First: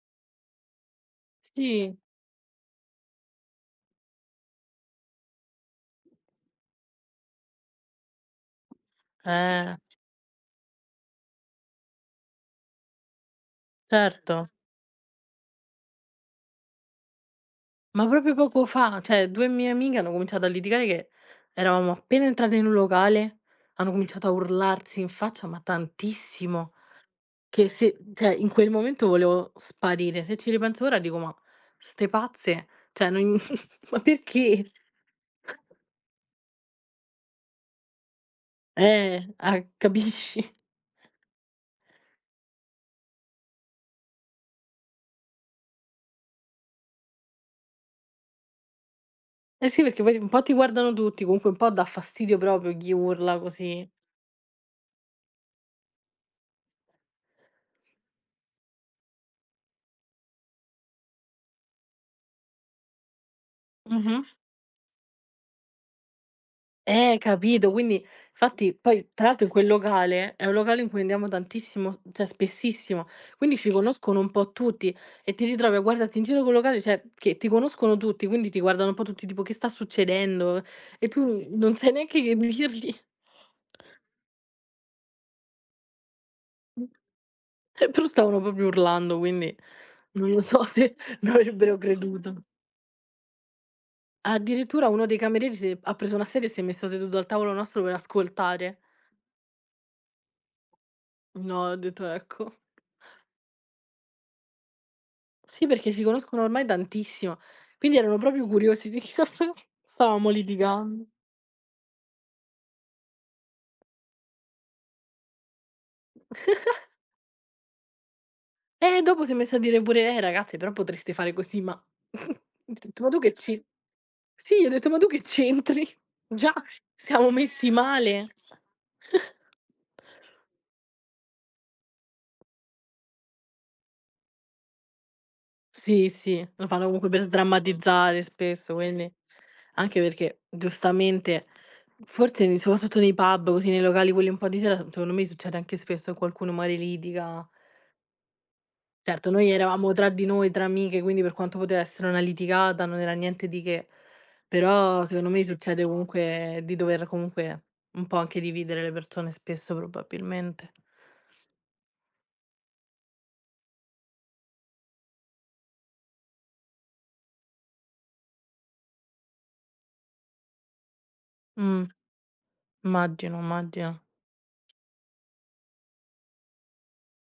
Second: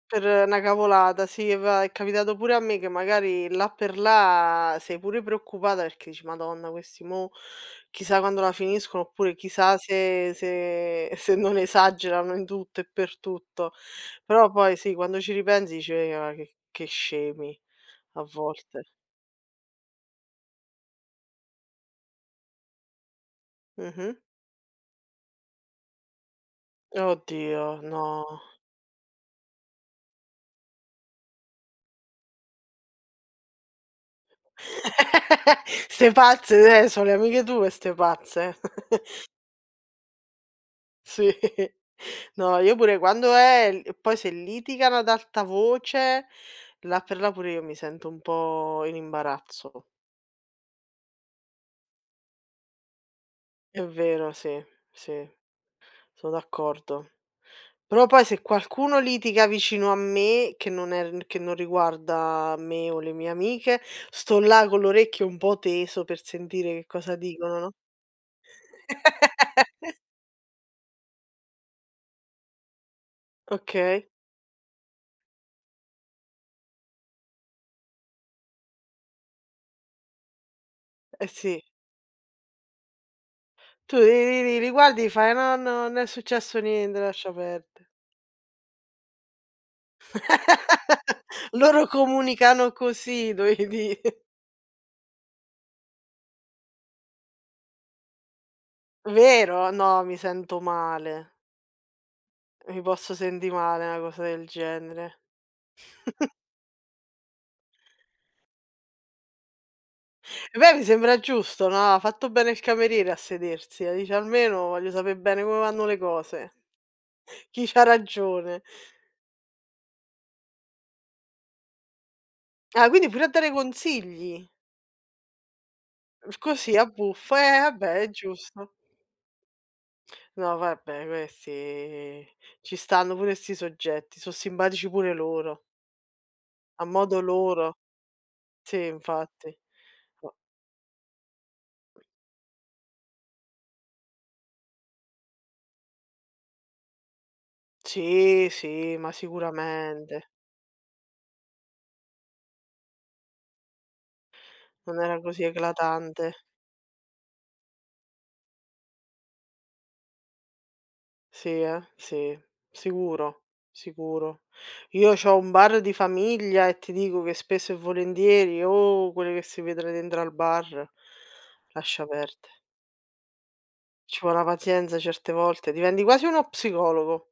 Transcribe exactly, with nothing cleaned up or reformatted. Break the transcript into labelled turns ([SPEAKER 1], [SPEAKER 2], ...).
[SPEAKER 1] Per na cavolata, sì, va è
[SPEAKER 2] Sì.
[SPEAKER 1] capitato pure a me che magari là per là sei pure preoccupata perché dici: "Madonna questi, mo, chissà quando la finiscono" oppure
[SPEAKER 2] Eh.
[SPEAKER 1] "chissà se se se non esagerano in tutto e per tutto."
[SPEAKER 2] Certo.
[SPEAKER 1] Però poi, sì, quando ci ripensi dici: "Ma che che scemi",
[SPEAKER 2] Ma
[SPEAKER 1] a
[SPEAKER 2] proprio poco
[SPEAKER 1] volte.
[SPEAKER 2] fa, ceh, due mie amiche hanno cominciato a litigare che eravamo appena entrate in un locale, hanno
[SPEAKER 1] Mh-mh.
[SPEAKER 2] cominciato a urlarsi in faccia, ma tantissimo. Che
[SPEAKER 1] Oddio,
[SPEAKER 2] se
[SPEAKER 1] no.
[SPEAKER 2] ceh in quel momento volevo sparire. Se ci ripenso ora dico: "Ma 'ste pazze? Cioè non ma perché?"
[SPEAKER 1] Ste pazze, neh, so' le amiche tue e ste pazze.
[SPEAKER 2] Eh! Ah, capisci?
[SPEAKER 1] Sì, no, io pure quando eh, e l e poi se litigano ad alta voce, là per là pure io mi sento un po' in
[SPEAKER 2] Eh sì,
[SPEAKER 1] imbarazzo.
[SPEAKER 2] perché poi un po' ti guardano tutti, comunque un po' dà fastidio proprio chi urla
[SPEAKER 1] È
[SPEAKER 2] così.
[SPEAKER 1] vero, sì, sì. Sono d'accordo. Però poi se qualcuno litiga vicino a me, che non è r che non riguarda me o le mie amiche,
[SPEAKER 2] Mh-mh.
[SPEAKER 1] sto là con l'orecchio un po' teso per sentire che cosa
[SPEAKER 2] Eh,
[SPEAKER 1] dicono,
[SPEAKER 2] capito,
[SPEAKER 1] no?
[SPEAKER 2] quindi fatti poi tra l'altro in quel locale, è un locale in cui andiamo tantissimo, s ceh spessissimo, quindi ci
[SPEAKER 1] Okay.
[SPEAKER 2] conoscono un po' tutti e ti ritrovi a guardarti in giro [unintelligible] locale, cioè, che ti conoscono tutti, quindi ti guardano un po' tutti tipo "Che sta succedendo?" E
[SPEAKER 1] Eh,
[SPEAKER 2] tu
[SPEAKER 1] sì.
[SPEAKER 2] non sai neanche che dirgli.
[SPEAKER 1] Tu li li li li guardi, fai: "No, no, non è successo niente,
[SPEAKER 2] Eh,
[SPEAKER 1] lascia perde."
[SPEAKER 2] però stavano propio urlando, quindi non lo so semi avrebbero
[SPEAKER 1] Loro
[SPEAKER 2] creduto.
[SPEAKER 1] comunicano così dovei di'.
[SPEAKER 2] Addirittura uno dei camerieri s'è ha preso una sedia e si è messo seduto al tavolo nostro per ascoltare.
[SPEAKER 1] Vero? No, mi sento male.
[SPEAKER 2] No, ho detto: "Ecco."
[SPEAKER 1] Mi posso sendi male, 'na cosa del genere.
[SPEAKER 2] Sì, perché si conoscono ormai dantissimo, quindi erano proprio curiosi di che cosa stavamo
[SPEAKER 1] Beh mi
[SPEAKER 2] litigando.
[SPEAKER 1] sembra giusto, no? Ha fatto bene il cameriere a sedersi, là dice: "Almeno voglio sape' bene come vanno le cose". Chi c'ha ragione.
[SPEAKER 2] Eh! Dopo s'è messo a dire pure: "Eh, ragazze, però potreste fare così "ma gli ho
[SPEAKER 1] Ah,
[SPEAKER 2] detto:
[SPEAKER 1] quindi
[SPEAKER 2] "Ma tu
[SPEAKER 1] pure a
[SPEAKER 2] che
[SPEAKER 1] dare
[SPEAKER 2] ci"
[SPEAKER 1] consigli?
[SPEAKER 2] Sì, gli ho detto: "Ma tu che c'entri? Già
[SPEAKER 1] Così a
[SPEAKER 2] siamo
[SPEAKER 1] buffo. Eh,
[SPEAKER 2] messi
[SPEAKER 1] vabbè è
[SPEAKER 2] male".
[SPEAKER 1] giusto. No vabbè questi ci stanno pure 'sti soggetti, so' simbatici pure loro
[SPEAKER 2] Sì, sì, lo fanno
[SPEAKER 1] a
[SPEAKER 2] comunque
[SPEAKER 1] modo
[SPEAKER 2] per
[SPEAKER 1] loro.
[SPEAKER 2] sdrammatizzare spesso,
[SPEAKER 1] Sì,
[SPEAKER 2] quindi.
[SPEAKER 1] infatti.
[SPEAKER 2] Anche
[SPEAKER 1] [unintelligible]
[SPEAKER 2] perché, giustamente, forse [unintelligible] nei pub, così, nei locali quelli un po' di sera, s secondo me succede anche spesso che qualcuno magari litiga.
[SPEAKER 1] Sì, sì, ma
[SPEAKER 2] Certo, noi eravamo tra di
[SPEAKER 1] sicuramente.
[SPEAKER 2] noi, tra amiche, quindi per quanto poteva essere una litigata, non era niente di che.
[SPEAKER 1] Non
[SPEAKER 2] Però
[SPEAKER 1] era
[SPEAKER 2] secondo
[SPEAKER 1] così
[SPEAKER 2] me succede
[SPEAKER 1] eclatante.
[SPEAKER 2] comunque di dover comunque un po' anche dividere le persone spesso, probabilmente.
[SPEAKER 1] Sì, eh. Sì, sicuro, sicuro. Io c'ho un bar di famiglia e ti dico che spesso e volentieri, oh quell che si vedon dentr al bar,
[SPEAKER 2] Mh.
[SPEAKER 1] lascia perde.
[SPEAKER 2] maggino, immaggina.
[SPEAKER 1] Ci vò na pazienza, certe volte, diventi quasi uno psicologo.